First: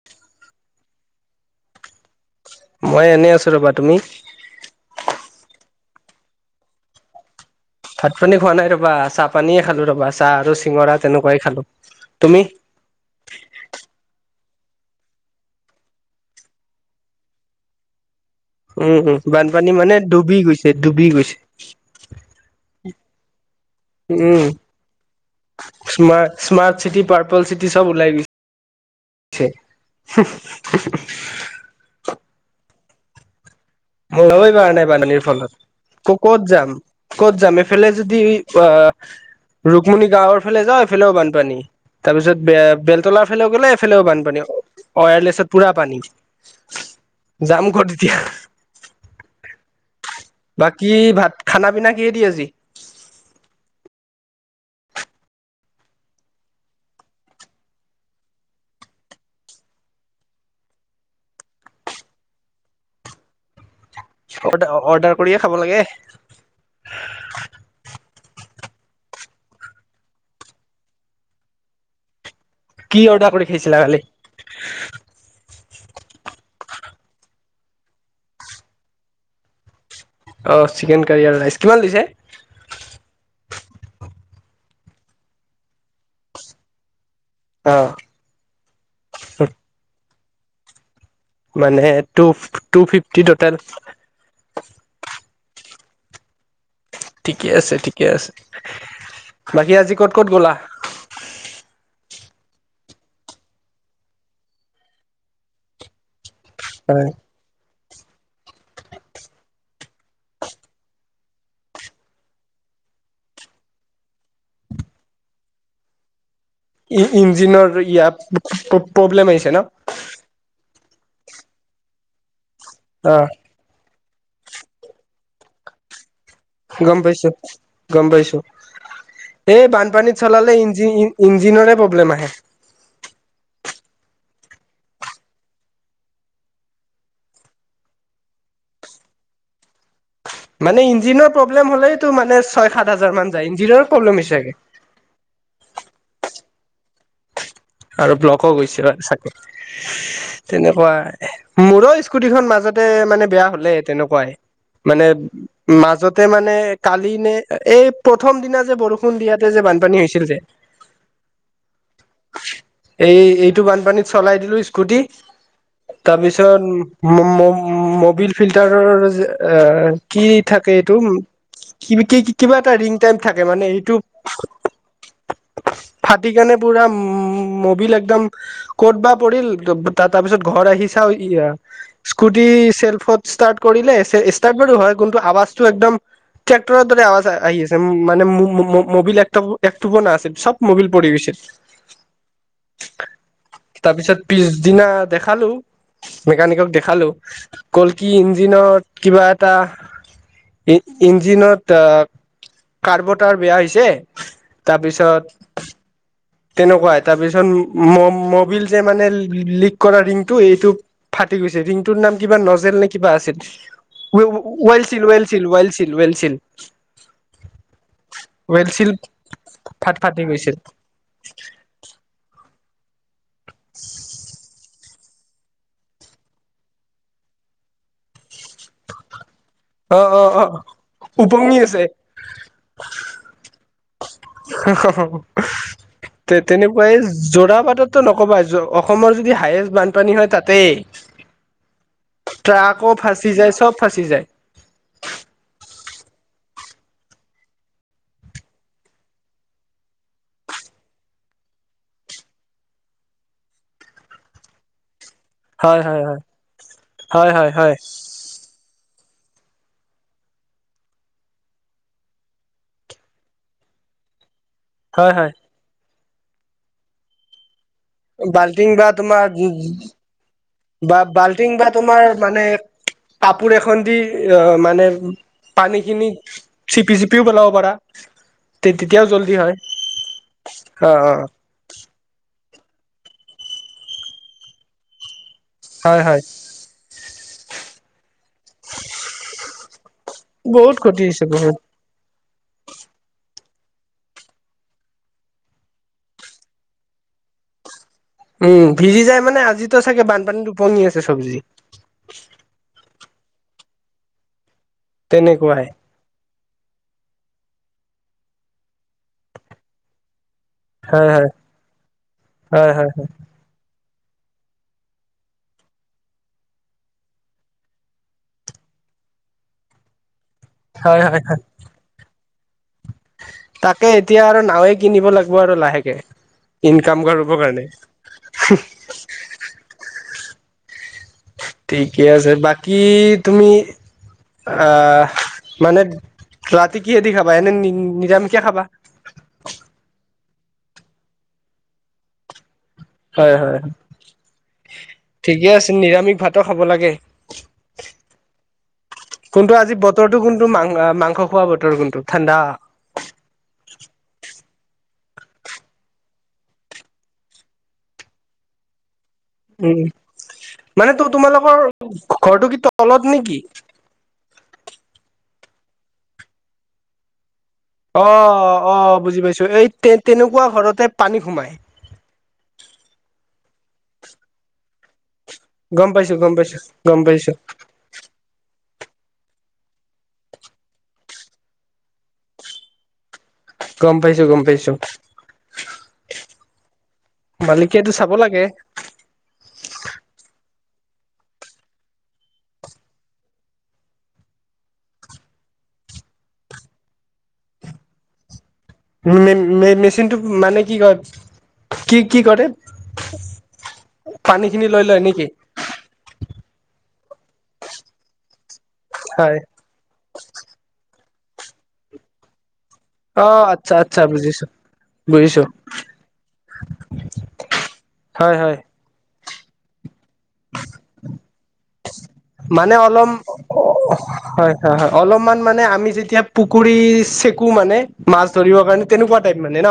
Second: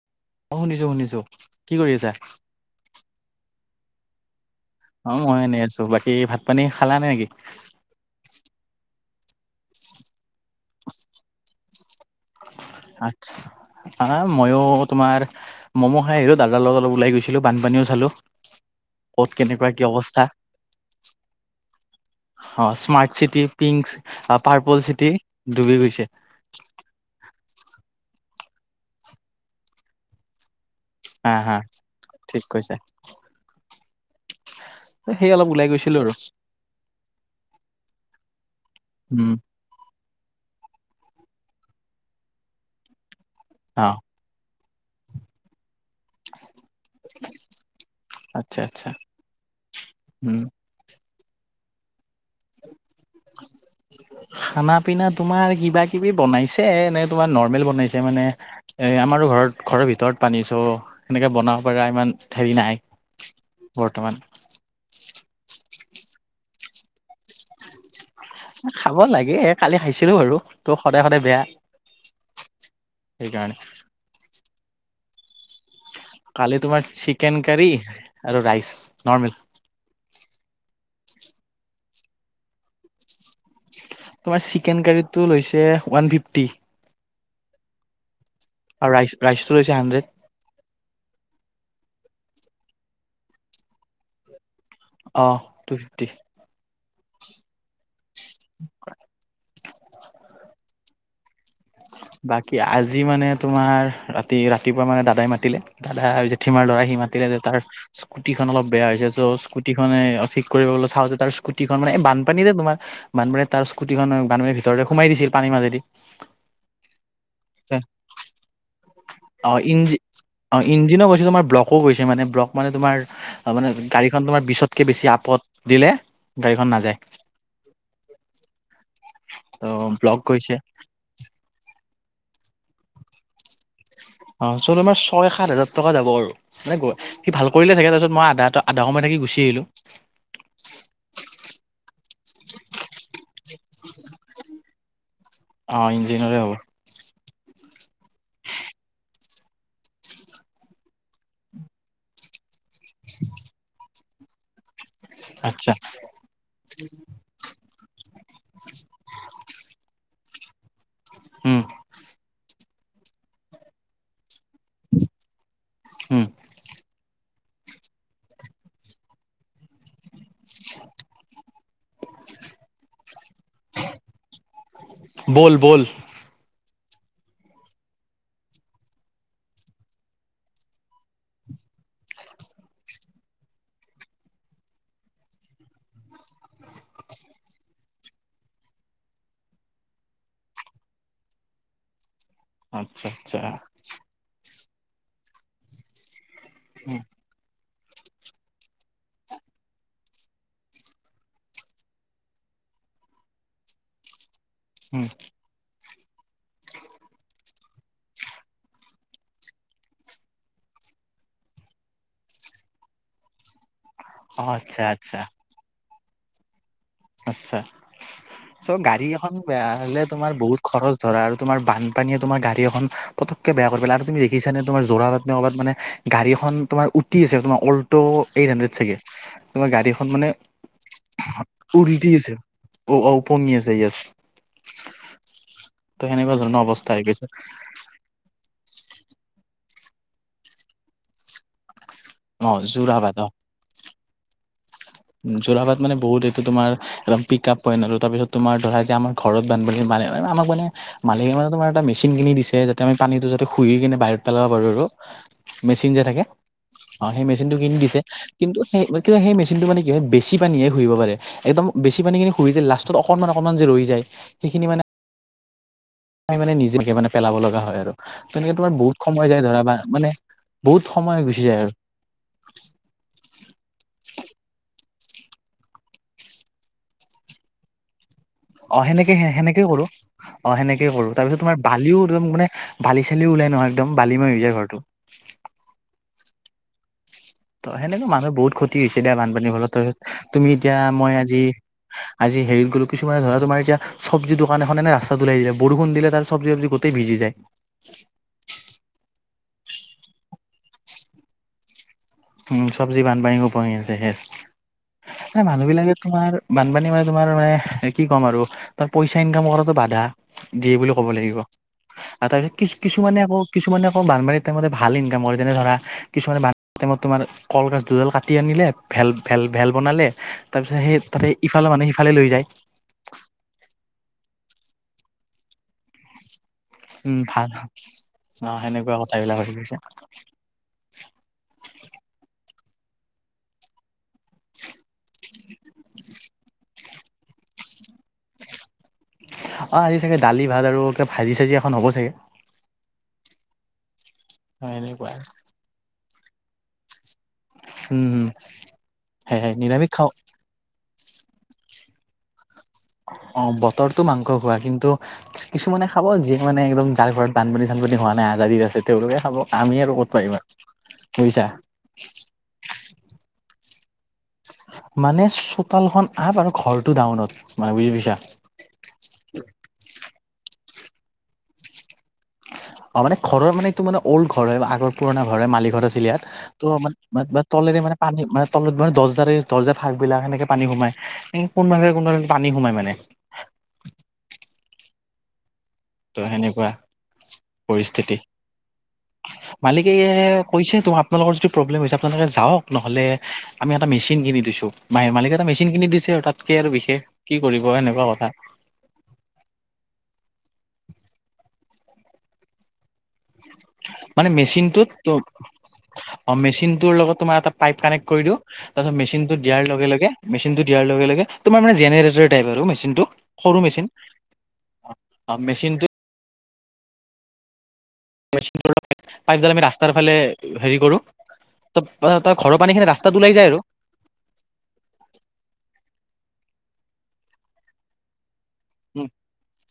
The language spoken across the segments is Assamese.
[inaudible] অ', শুনিছোঁ‌, শুনিছোঁ‌, কি কৰি আছা? মই এনেই আছোঁ ৰ'বা, তুমি? অ', মই এনেই আছোঁ‌ বাকী ভাত পানী খালা নে নেকি? ভাত পানী খোৱা নাই ৰবা চাহ পানীয়ে খালোঁ‌ ৰ'বা চাহ আৰু চিঙৰা তেনেকুৱাই খালোঁ‌, তুমি? আতছা। আহ মইয়ো তোমাৰ ম'ম' খাই আহিলোঁ দাদা লগত অলপ ওলাই গৈছিলোঁ‌ বানপানীও চালোঁ‌। উম উম, বানপানী মানে ডুবি গৈছে, ডুবি গৈছে। অ', স্মাৰ্ট চিটি পিংক, আ, পাৰ্পল চিটি ডুবি গৈছে। তোমাৰ স্মাৰ্ট চিটি, পাৰ্পল চিটি চব ওলাই গৈছে। হা হা, ঠিক কৈছা। মই ওলাবই পৰা নাই বানপানীৰ সেই অলপ ফলত। ওলাই গৈছিলো আৰু ক'ত যাম? ক'ত যাম? এইফালে যদি আ উম ৰুকমিণি গাঁৱৰ ফালে যাওঁ‌ এইফালেও বানপানী, তাৰপিছত বেলতলাৰ এইফালে গ'লেও অ এফালেও বানপানী, ৱায়াৰলেছত পুৰা পানী। যাম ক'ত এতিয়া? আচ্ছা আচ্ছা, উম। বাকী ভাত, খানা পিনা কিহে দি আজি? [inaudible] খানা পিনা তোমাৰ কিবা-কিবি বনাইছে নে তোমাৰ নৰ্মেল বনাইছে মানে? এ, আমাৰো ঘৰত, ঘৰৰ ভিতৰত পানী চ' সেনেকে বনাব পাৰ ইমান হেৰি নাই। বৰ্তমান। অৰ্ডা-অৰ্ডাৰ কৰিয়ে খাব লাগে। খাব লাগে, কালি খাইছিলোঁ‌ বাৰু ত' সদায় সদায় বেয়া। কি অৰ্ডাৰ কৰি সেইকাৰণে খেলিছিলা কালি? কালি তোমাৰ চিকেন কাৰী আৰু ৰাইচ নৰ্মেল। অ' চিকেন কাৰী আৰু ৰাইচ কিমান লৈছে? তোমাৰ চিকেন কাৰীটো লৈছে ওৱান ফিফটি। অ'। আৰু ৰাইচ ৰাইচ টো লৈছে হাণ্ড্ৰেড। মানে টু টু ফিফটি টোটেল। অ' টু ফিফটি। ঠিকে আছে, ঠিকে আছে। বাকী আজি ক'ত ক'ত গ'লা? বাকী আজি মানে তোমাৰ ৰাতি ৰাতিপুৱা মানে দাদাই মাতিলে, দাদা জেঠি মাৰ ল'ৰা সি মাতিলে যে তাৰ স্কুটিখন অলপ বেয়া হৈছে। চ' স্কুটিখনে ঠিক কৰিবলৈ চাওঁ যে তাৰ স্কুটিখন মানে বানপানী যে তোমাৰ বানপানী তাৰ স্কুটিখন বানপানীৰ ভিতৰলে সোমাই দিছিল পানী মাজেদি। ই ইঞ্জিনৰ ইয়াত প্ৰব্লেম অ আহিছে ন? ইঞ্জ অ' ইঞ্জিনো গৈছে তোমাৰ ব্লকো গৈছে মানে। ব্লক মানে তোমাৰ- অ মানে গাড়ীখন তোমাৰ বিশতকে বেছি আপত দিলে গাড়ীখন নাযায় গ'ম পাইছো, গ'ম পাইছো ত এই ব্লক বানপানীত চলালে গৈছে ইঞ্জিন ইঞ্জিনৰৰে প্ৰব্লেম আহে। অ' য'ত আমাৰ ছয় সাত হাজাৰ টকা যাব আৰু। মানে সি ভাল কৰিলে চাগে, তাৰপিছত মই আধা আধা সময় থাকি গুচি আহিলো। মানে ইঞ্জিনৰ প্ৰব্লেম হ'লেতো মানে ছয় সাত হাজাৰ মান যায়, ইঞ্জিনৰে প্ৰব্লেম হৈছে চাগে। অ' ইঞ্জিনিৰে হ'ব। আৰু ব্লকো গৈছে চাগে তেনেকুৱাই, মোৰো স্কুটি খন মাজত মানে বেয়া হ'লে তেনেকুৱাই, মানে আচ্ছা মাজতে মানে কালি নে এই প্ৰথম দিনা যে বৰষুণ দিয়াতে যে বানপানী হৈছিল যে। উম। এই এইটো বানপানীত চলাই দিলো স্কুটি, উম তাৰপিছত উ মবিল ফিল্টাৰৰ এ কি থাকে এইটো। কি কিবা এটা ৰিং টাইম থাকে মানে সেইটো ফাক ব'ল ব'ল ফাটি কেনে পুৰা উ মবিল একদম ক'ত বা পৰিল, তাৰ পিছত ঘৰ আহি চাওঁ ইয়া স্কুটি চেল্ফত ষ্টাৰ্ট কৰিলে ষ্টাৰ্ট বাৰু হয়, কিন্তু আৱাজটো একদম ট্ৰেক্টৰৰ দৰে আৱাজ আহি আছে, মানে মবিল একটোপা নাআছিল চব মবিল পৰি গৈছিল। আচ্ছা, আচ্ছা। তাৰপিছত পিছদিনা দেখালো মেকানিকক উম দেখালো। কলে কি ইঞ্জিনত কিবা এটা ই ইঞ্জিনত কাৰ্বুৰেটাৰ বেয়া হৈছে। উম তাৰপিছত তেনেকুৱাই, তাৰপিছত মবিল যে মানে লিক কৰা ৰিংটো এইটো ফাটি গৈছে। ৰিংটোৰ নাম কিবা নজেল নে কিবা আছিল। অ আচ্ছা ৱেলছিল, আচ্ছা ৱেলছিল, ৱেলছিল, ৱেলছিল। আচ্ছা। চ' ৱেলছিল গাড়ী এখন বেয়া ফাট হ'লে ফাটি তোমাৰ গৈছিল বহুত খৰচ ধৰা আৰু তোমাৰ বানপানীয়ে তোমাৰ গাড়ী এখন পতককে বেয়া কৰি পেলাই। আৰু তুমি দেখিছানে তোমাৰ জোৰাবাট নে ক'ৰবাত মানে গাড়ী এখন তোমাৰ উটি আহিছে। তোমাৰ অল ট' এইট হাণ্ড্ৰেড চাগে, তোমাৰ গাড়ী অ খন অ মানে অ উপঙি আছে উটি আছে। অ' উপঙি আছে ইয়েছ। তেনেকুৱা ধৰণৰ অৱস্থা হৈ গৈছে। ত' নক'বা য অসমৰ যদি হায়েষ্ট বানপানী হয় তাতেই। অ' ট্ৰাকো যোৰাবাট অ' ফাঁচি যায় চব ফাঁচি যায়। যোৰাবাট মানে বহুত এইটো তোমাৰ একদম পিক আপ পইণ্ট আৰু তাৰপিছত তোমাৰ ধৰা যে আমাৰ ঘৰত বানপানী সোমালে এ আমাক মানে মালিকে মানে তোমাৰ এটা মেচিন কিনি দিছে যাতে আমি পানীটো যাতে সুহি কেনে বাহিৰত পেলাব পাৰোঁ আৰু। হয় মেচিন হয় যে হয় থাকে, অ' সেই হয় হয় মেচিনটো হয় কিনি দিছে, কিন্তু সেই কিন্তু সেই মেচিনটো মানে কি হয় বেছি পানীহে সুহিব পাৰে একদম বেছি পানী খিনি সুহি দিলে লাষ্টত অকণমান, অকণমান যে ৰৈ যায়। সিখিনি মানে হয়, হয়। তাই মানে নিজে মানে পেলাব লগা হয় আৰু। এ তেনেকে তোমাৰ বাল্টিং বা বহুত সময় তোমাৰ যায় ধৰা বা [unintelligible] মানে বহুত বা সময় গুচি বাল্টিং যায় বা আৰু তোমাৰ মানে কাপোৰ এখন দি আহ মানে, পানীখিনি চিপি চিপিয়ো পেলাব পাৰা। অ' তেতিয়াও সেনেকে, জল্দি হয় সেনেকে কৰোঁ অ' সেনেকে অ অ কৰোঁ তাৰপিছত তোমাৰ বালিয়ো একদম মানে, বালি চালিয়ো উলাই নহয় একদম বালি মাৰ হৈ যায় ঘৰটো। হয়, হয়। ত' সেনেকে মানুহ বহুত ক্ষতি হৈছে দেই বানপানীৰ ফলত তই, তুমি এতিয়া বহুত ক্ষতি মই হৈছে আজি বহুত আজি হেৰীত গলোঁ কিছুমান ধৰা তোমাৰ এতিয়া চবজী দোকান এখন এনে ৰাস্তাত উলাই দিলে বৰষুণ দিলে তাত চবজি-তবজি গো টে ভিজি যায়। উম ভিজি যাই মানে আজিতো চাগে বানপানীত উপঙি আছে চব্জি। উম চব্জি বানপানীত উপাঙি আছে [unintelligible] এ তেনেকুৱাই মানুহবিলাকে তোমাৰ বানপানী মানে তোমাৰ মানে কি ক'ম আৰু তাক পইচা ইনকাম কৰাতো বাধা। দিয়ে বুলি ক'ব হয় হয় লাগিব, অ' তাৰপিছত হয় হয় কিছ-কিছ-কিছুমানে আকৌ কিছুমানে আকৌ বানপানীত থাকোঁতে ভাল ইনকাম কৰে যেনে ধৰা কিছুমানে বান টাইমত তোমাৰ কলগাছ দুডাল কাটি আনিলে ভেল-ভেল-ভেল বনালে তাৰপিছত হয় সেই হয় তাতে হয় ইফ তালে মানে সিফালে লৈ যায়। তাকে এতিয়া আৰু নাওঁয়ে কিনিব লাগিব আৰু লাহেকে, ইনকাম উম, কৰিবৰ ভাল কাৰণে। অ' সেনেকুৱা কথাবিলাক ভাবি গৈছা। ঠিকে আছে বাকী তুমি আহ, মানে, ৰাতি কিহেদি খাবা এনে নি-নিৰামিষকে খাবা? অ' আজি চাগে দালি, ভাত আৰু কিবা ভাজি-চাজি এখন হ'ব চাগে। হয়, হয়। হয় এনেকুৱাই। তে' নিৰামিষ ভাতো খাব লাগে। হুম, হুম হে হে নিৰামিষ খাওঁ। এইটো মাং-মাংস খোৱা বতৰ কোনটো, ঠাণ্ডা। অ' বতৰটো মাংস খোৱা, কিন্তু কিছুমানে খাব যিয়ে মানে একদম যাৰ ঘৰত বানপানী-চানপানী হোৱা নাই আজাদিত আছে। তেওঁলোকে খাব। আমি উম, আৰু ক'ত পাৰিম আৰু মানে ত' বুজিছা তোমালোকৰ ঘৰটো কি তলত নেকি? মানে চোতালখন আপ আৰু ঘৰটো ডাউনত। মানে বুজি পাইছা অ' অ' বুজি পাইছোঁ এই তে-তেনেকুৱা ঘৰতে পানী সোমাই। অ' মানে ঘৰৰ মানে এইটো মান অল্ড ঘৰ হয় আগৰ। পুৰণা ঘৰে মালিকৰ গম আছিলে পাইছো ইয়াত। গম পাইছো ত' গম মানে পাইছো [unintelligible] তলেৰে মানে পানী মানে তলত মানে দৰ্জাৰে দৰ্জাৰ ফাক বিলাক, সেনেকে পানী সোমাই। কোন [unintelligible] কোনোবা এদিন পানী সোমাই মানে। গম পাইছো, গম পাইছো। ত সেনেকুৱা মালিকেটো চাব পৰিস্থিতি লাগে। মালিকে কৈছে, তো আপোনালোকৰ যদি প্ৰব্লেম হৈছে আপোনালোকে যাওক। নহলে আমি এটা মেচিন কিনি দিছো। মাই মালিকে এটা মেচিন কিনি দিছে আৰু। তাতকে আৰু বিশেষ কি কৰিব এনেকুৱা কথা। [unintelligible] মেচিনটো মানে কি [unintelligible] কি কি কৰে? মানে পানী খিনি লৈ মেচিনটোত লয় নেকি অ মেচিনটোৰ লগত তোমাৰ এটা পাইপ কানেক্ কৰি দিওঁ। তাচত হয় মেচিনটোত দিয়াৰ লগে লগে, মেচিনটো দিয়াৰ লগে লগে তোমাৰ মানে জেনেৰেটৰ টাইপ আৰু মেচিনটো। অ সৰু আচ্ছা মেচিন আচ্ছা বুজিছো, বুজিছো। মেচিনটো হয় হয় [unintelligible] পাইপ দাল আমি ৰাস্তাৰ ফালে সেই কৰো, ত তই ঘৰৰ মানে পানী খিনি অলপ ৰাস্তাত ওলাই যায় আৰু। হয় হয় হয়। অলমান মানে আমি যেতিয়া পুখুৰী চেকো মানে, মাছ ধৰিব মান উম, তেনেকুৱা টাইপ মানে ন?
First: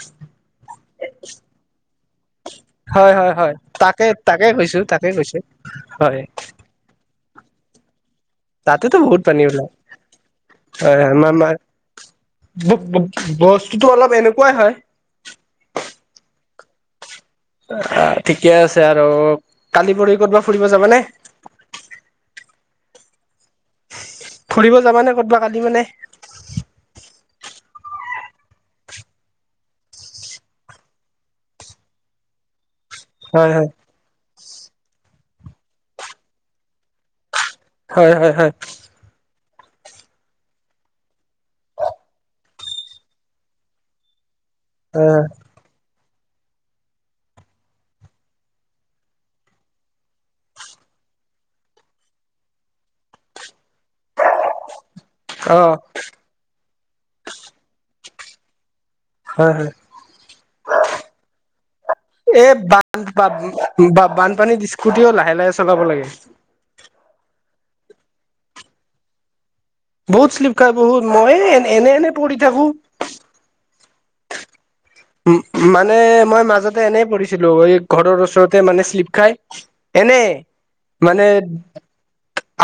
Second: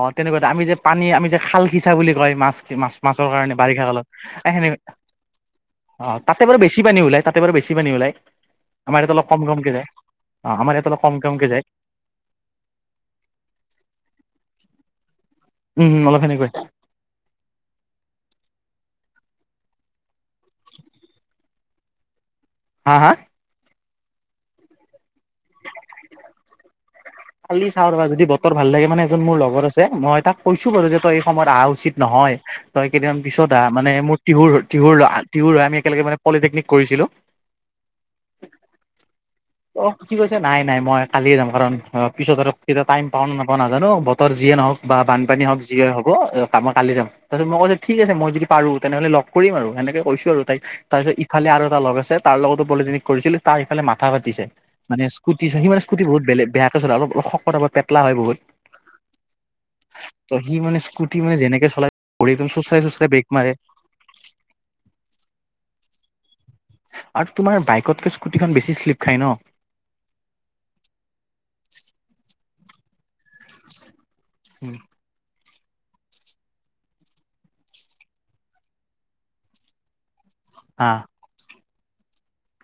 অ তেনেকুৱাটো। আমি যে পানী আমি যে খাল সিচা বুলি কয় মাছ। মাছ হয় মাছৰ হয় হয় কাৰণে বাৰিষা তাকে কালত। তাকে এখিনি কৈছো তাকে কৈছো অ হয় তাতে বাৰু বেছি পানী ওলাই। তাতে বাৰু বেছি পানী ওলাই। তাতেতো আমাৰ ইয়াত বহুত অলপ পানী কম ওলাই কমকে যায়। অ আমাৰ ইয়াত অলপ কম কমকে যায়। [unintelligible] বস্তুটোটো অলপ এনেকুৱাই হয়। উম উম অলপ সেনেকুৱাই। অ ঠিকে আছে আৰু। কালি পৰখি ক'তবা ফুৰিব যাবানে? হাঁ হাঁ! ফুৰিব যাবানে ক'তবা কালি মানে? কালি চাও ৰবা। যদি বতৰ ভাল লাগে মানে এজন মোৰ লগৰ আছে। মই তাক কৈছো বাৰু যে, তই এই সময়ত আহা উচিত নহয়। তই কেইদিনমান হয় পিছত হয় আহ। মানে মোৰ তিহুৰ তিহুৰ তিহুৰ আমি একেলগে মানে পলিটেকনিক কৰিছিলো। হয়ঁ হয়ঁ হয়ঁ। অঁ কি কৈছে? নাই নাই মই কালিয়ে যাম কাৰণ [unintelligible] পিছত আৰু কেতিয়া টাইম পাওঁ নাপাওঁ নাজানো, বতৰ যিয়ে নহওক বা অ বানপানী হওক যিয়ে হওক। [unintelligible] মই কালি যাম। তাপিছত মই কৈছো, ঠিক আছে মই যদি পাৰো তেনেহ'লে লগ কৰিম আৰু সেনেকে কৈছো আৰু তাইক। তাৰ ইফালে আৰু এটা লগ আছে, তাৰ লগতো পলিটনিক কৰিছিলো। তাৰ ইফালে মাথা ফাতিছে। মানে স্কুটি [unintelligible] সি মানে স্কুটি বহুত বেলে বেয়াকে চলাই। অলপ শকত আবত, পেতলা হয় বহুত। হয় হয় ত সি মানে স্কুটি মানে যেনেকে চলাই [unintelligible] চুচৰাই চুচুৰাই ব্ৰেক মাৰে। বা বানপানীত স্কুটিও লাহে লাহে চলাব লাগে। আৰু তোমাৰ বাইকতকে স্কুটিখন বেছি শ্লিপ খাই ন। বহুত শ্লিপ খাই বহুত, মই এ এনে এনে পঢ়ি থাকো। উম। উম মানে মই মাজতে এনেই পৰিছিলো, এই ঘৰৰ ওচৰতে মানে শ্লিপ খাই। এনেই। আ। মানে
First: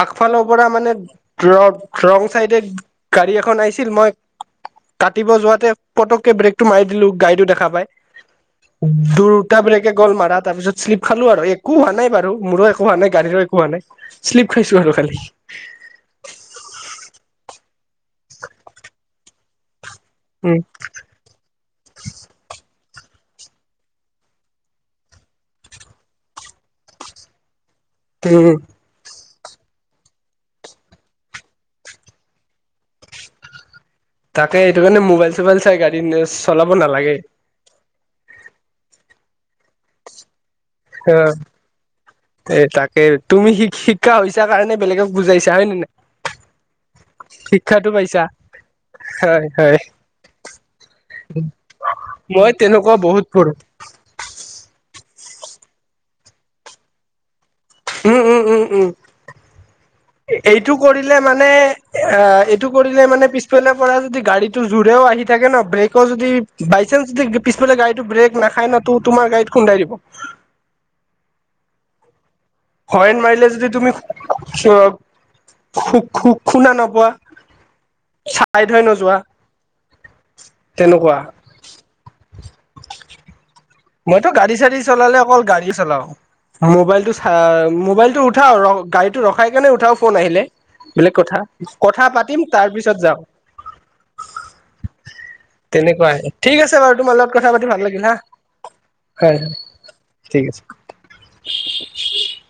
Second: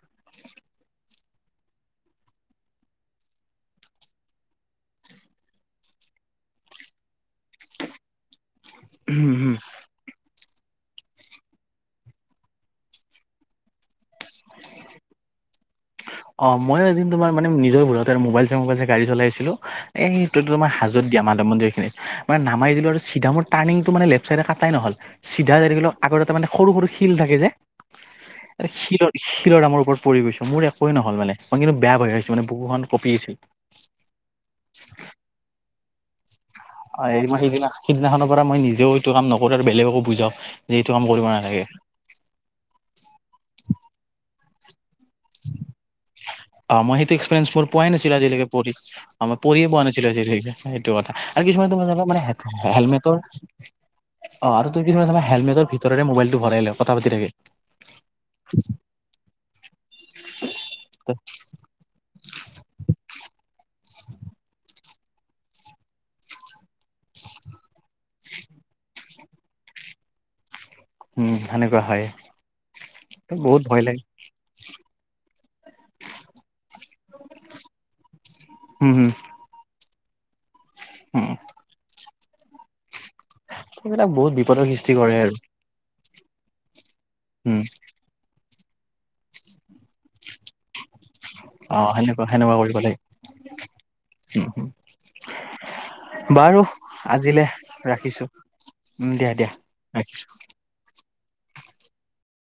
আগফাল পৰা মানে ৰ ৰং চাইডে গাড়ী এখন আহিছিল, মই কাটিব যোৱাতে পতককে ব্ৰেকটো মাৰি দিলো। গাড়ীটো দেখা পায়। উম হম দুৰটা বিলাকে গ'ল মাৰা তাৰ পিছত শ্লিপ খালো আৰু। একো হোৱা নাই বাৰু। মোৰো একো হোৱা, নাই গাড়ীৰো একো হোৱা নাই। শ্লিপ খাইছো আৰু খালি। অ, মইয়ো এদিন তোমাৰ মানে নিজৰ ঘৰতে মোবাইল চাই মোবাইল চাই গাড়ী চলাই আছিলো। এই তৈ উম তোমাৰ হাজত দিয়া মাধৱ মন্দিৰখিনিত, মানে নামাই দিলোঁ আৰু চিধা মোৰ টাৰ্ণিংটো মানে লেফ্ট ছাইডে কাটাই নহ'ল। চিধা যায় থাকিলোঁ, আগত এটা মানে সৰু সৰু শিল থাকে যে। [unintelligible] শিলৰ- শিলৰ দামৰ ওপৰত পৰি গৈছোঁ। মোৰ একোৱে নহ'ল মানে। মই কিন্তু বেয়া ভয় খাইছোঁ মানে বুকুখন কঁপি গেছি। তাকে। সেইটো কাণে মোবাইল চোবাইল চাই গাড়ী চলাব নালাগে। মই সেইদিনা সিদিনাখনৰ পৰা মই নিজেও এইটো কাম নকৰোঁ আৰু বেলেগকো বুজাওঁ যে এইটো কাম কৰিব নালাগে। এই তাকে। তুমি শিক-শিক্ষা হৈছা কাৰণে বেলেগক বুজাইছা হয় নে নাই? অ' মই সেইটো এক্সপিৰিয়েঞ্চফুল শিক্ষাটো পোৱাই নাছিল পাইছা আজিলৈকে পঢ়ি। অ' মই হয় পৰিয়ে হয় পোৱা নাছিলোঁ আজি হেই, সেইটো কথা আৰু কিছুমান তো [unintelligible] অলপ মানে মই হেট-হেলমেট তেনেকুৱা বহুত পৰোঁ। অ' আৰু তোৰ কি [unintelligible] হেলমেটৰ ভিতৰেৰে মোবাইলটো ভৰাই লয়, কথা পাতি থাকে। উম, উম, উম, উম। এইটো কৰিলে মানে এ, আ, এইটো কৰিলে মানে পিছফালৰ পৰা যদি গাড়ীটো জোৰেও আহি থাকে ন' ব্ৰেকো যদি বাইচান্ঞ্চ দি পিছফালে গাড়ীটো ব্ৰেক নাখায় ন' তো-তোমাৰ গাড়ীত খুন্দাই দিব। উম, সেনেকুৱা হয়। হয়েণ্ড মাইলে বহুত যদি ভয় তুমি লাগে খু [unintelligible] খুব শু-শুনা নোপোৱা, চাইড হৈ উম হুম নোযোৱা। তেনেকুৱা। উম এইবিলাক মইতো বহুত বিপদৰ গাড়ী-চাড়ী সৃষ্টি কৰে চলালে আৰু অকল গাড়ী চলাওঁ। ম'বাইলতটো চা উম মোবাইলটো উঠাও, ৰ' গাড়ীটো ৰখাই কেনে উঠাও ফোন আহিলে। বেলেগ কথা, অ কথা সেনেকুৱা পাতিম, সেনেকুৱা তাৰ কৰিব পিছত লাগে যাওঁ। তেনেকুৱাই, ঠিক আছে বাৰু তোমাৰ লগত আজিলে কথা পাতি ভাল লাগিল হা। ৰাখিছো উম দিয়া হয়, দিয়া ৰাখিছো ঠিক আছে।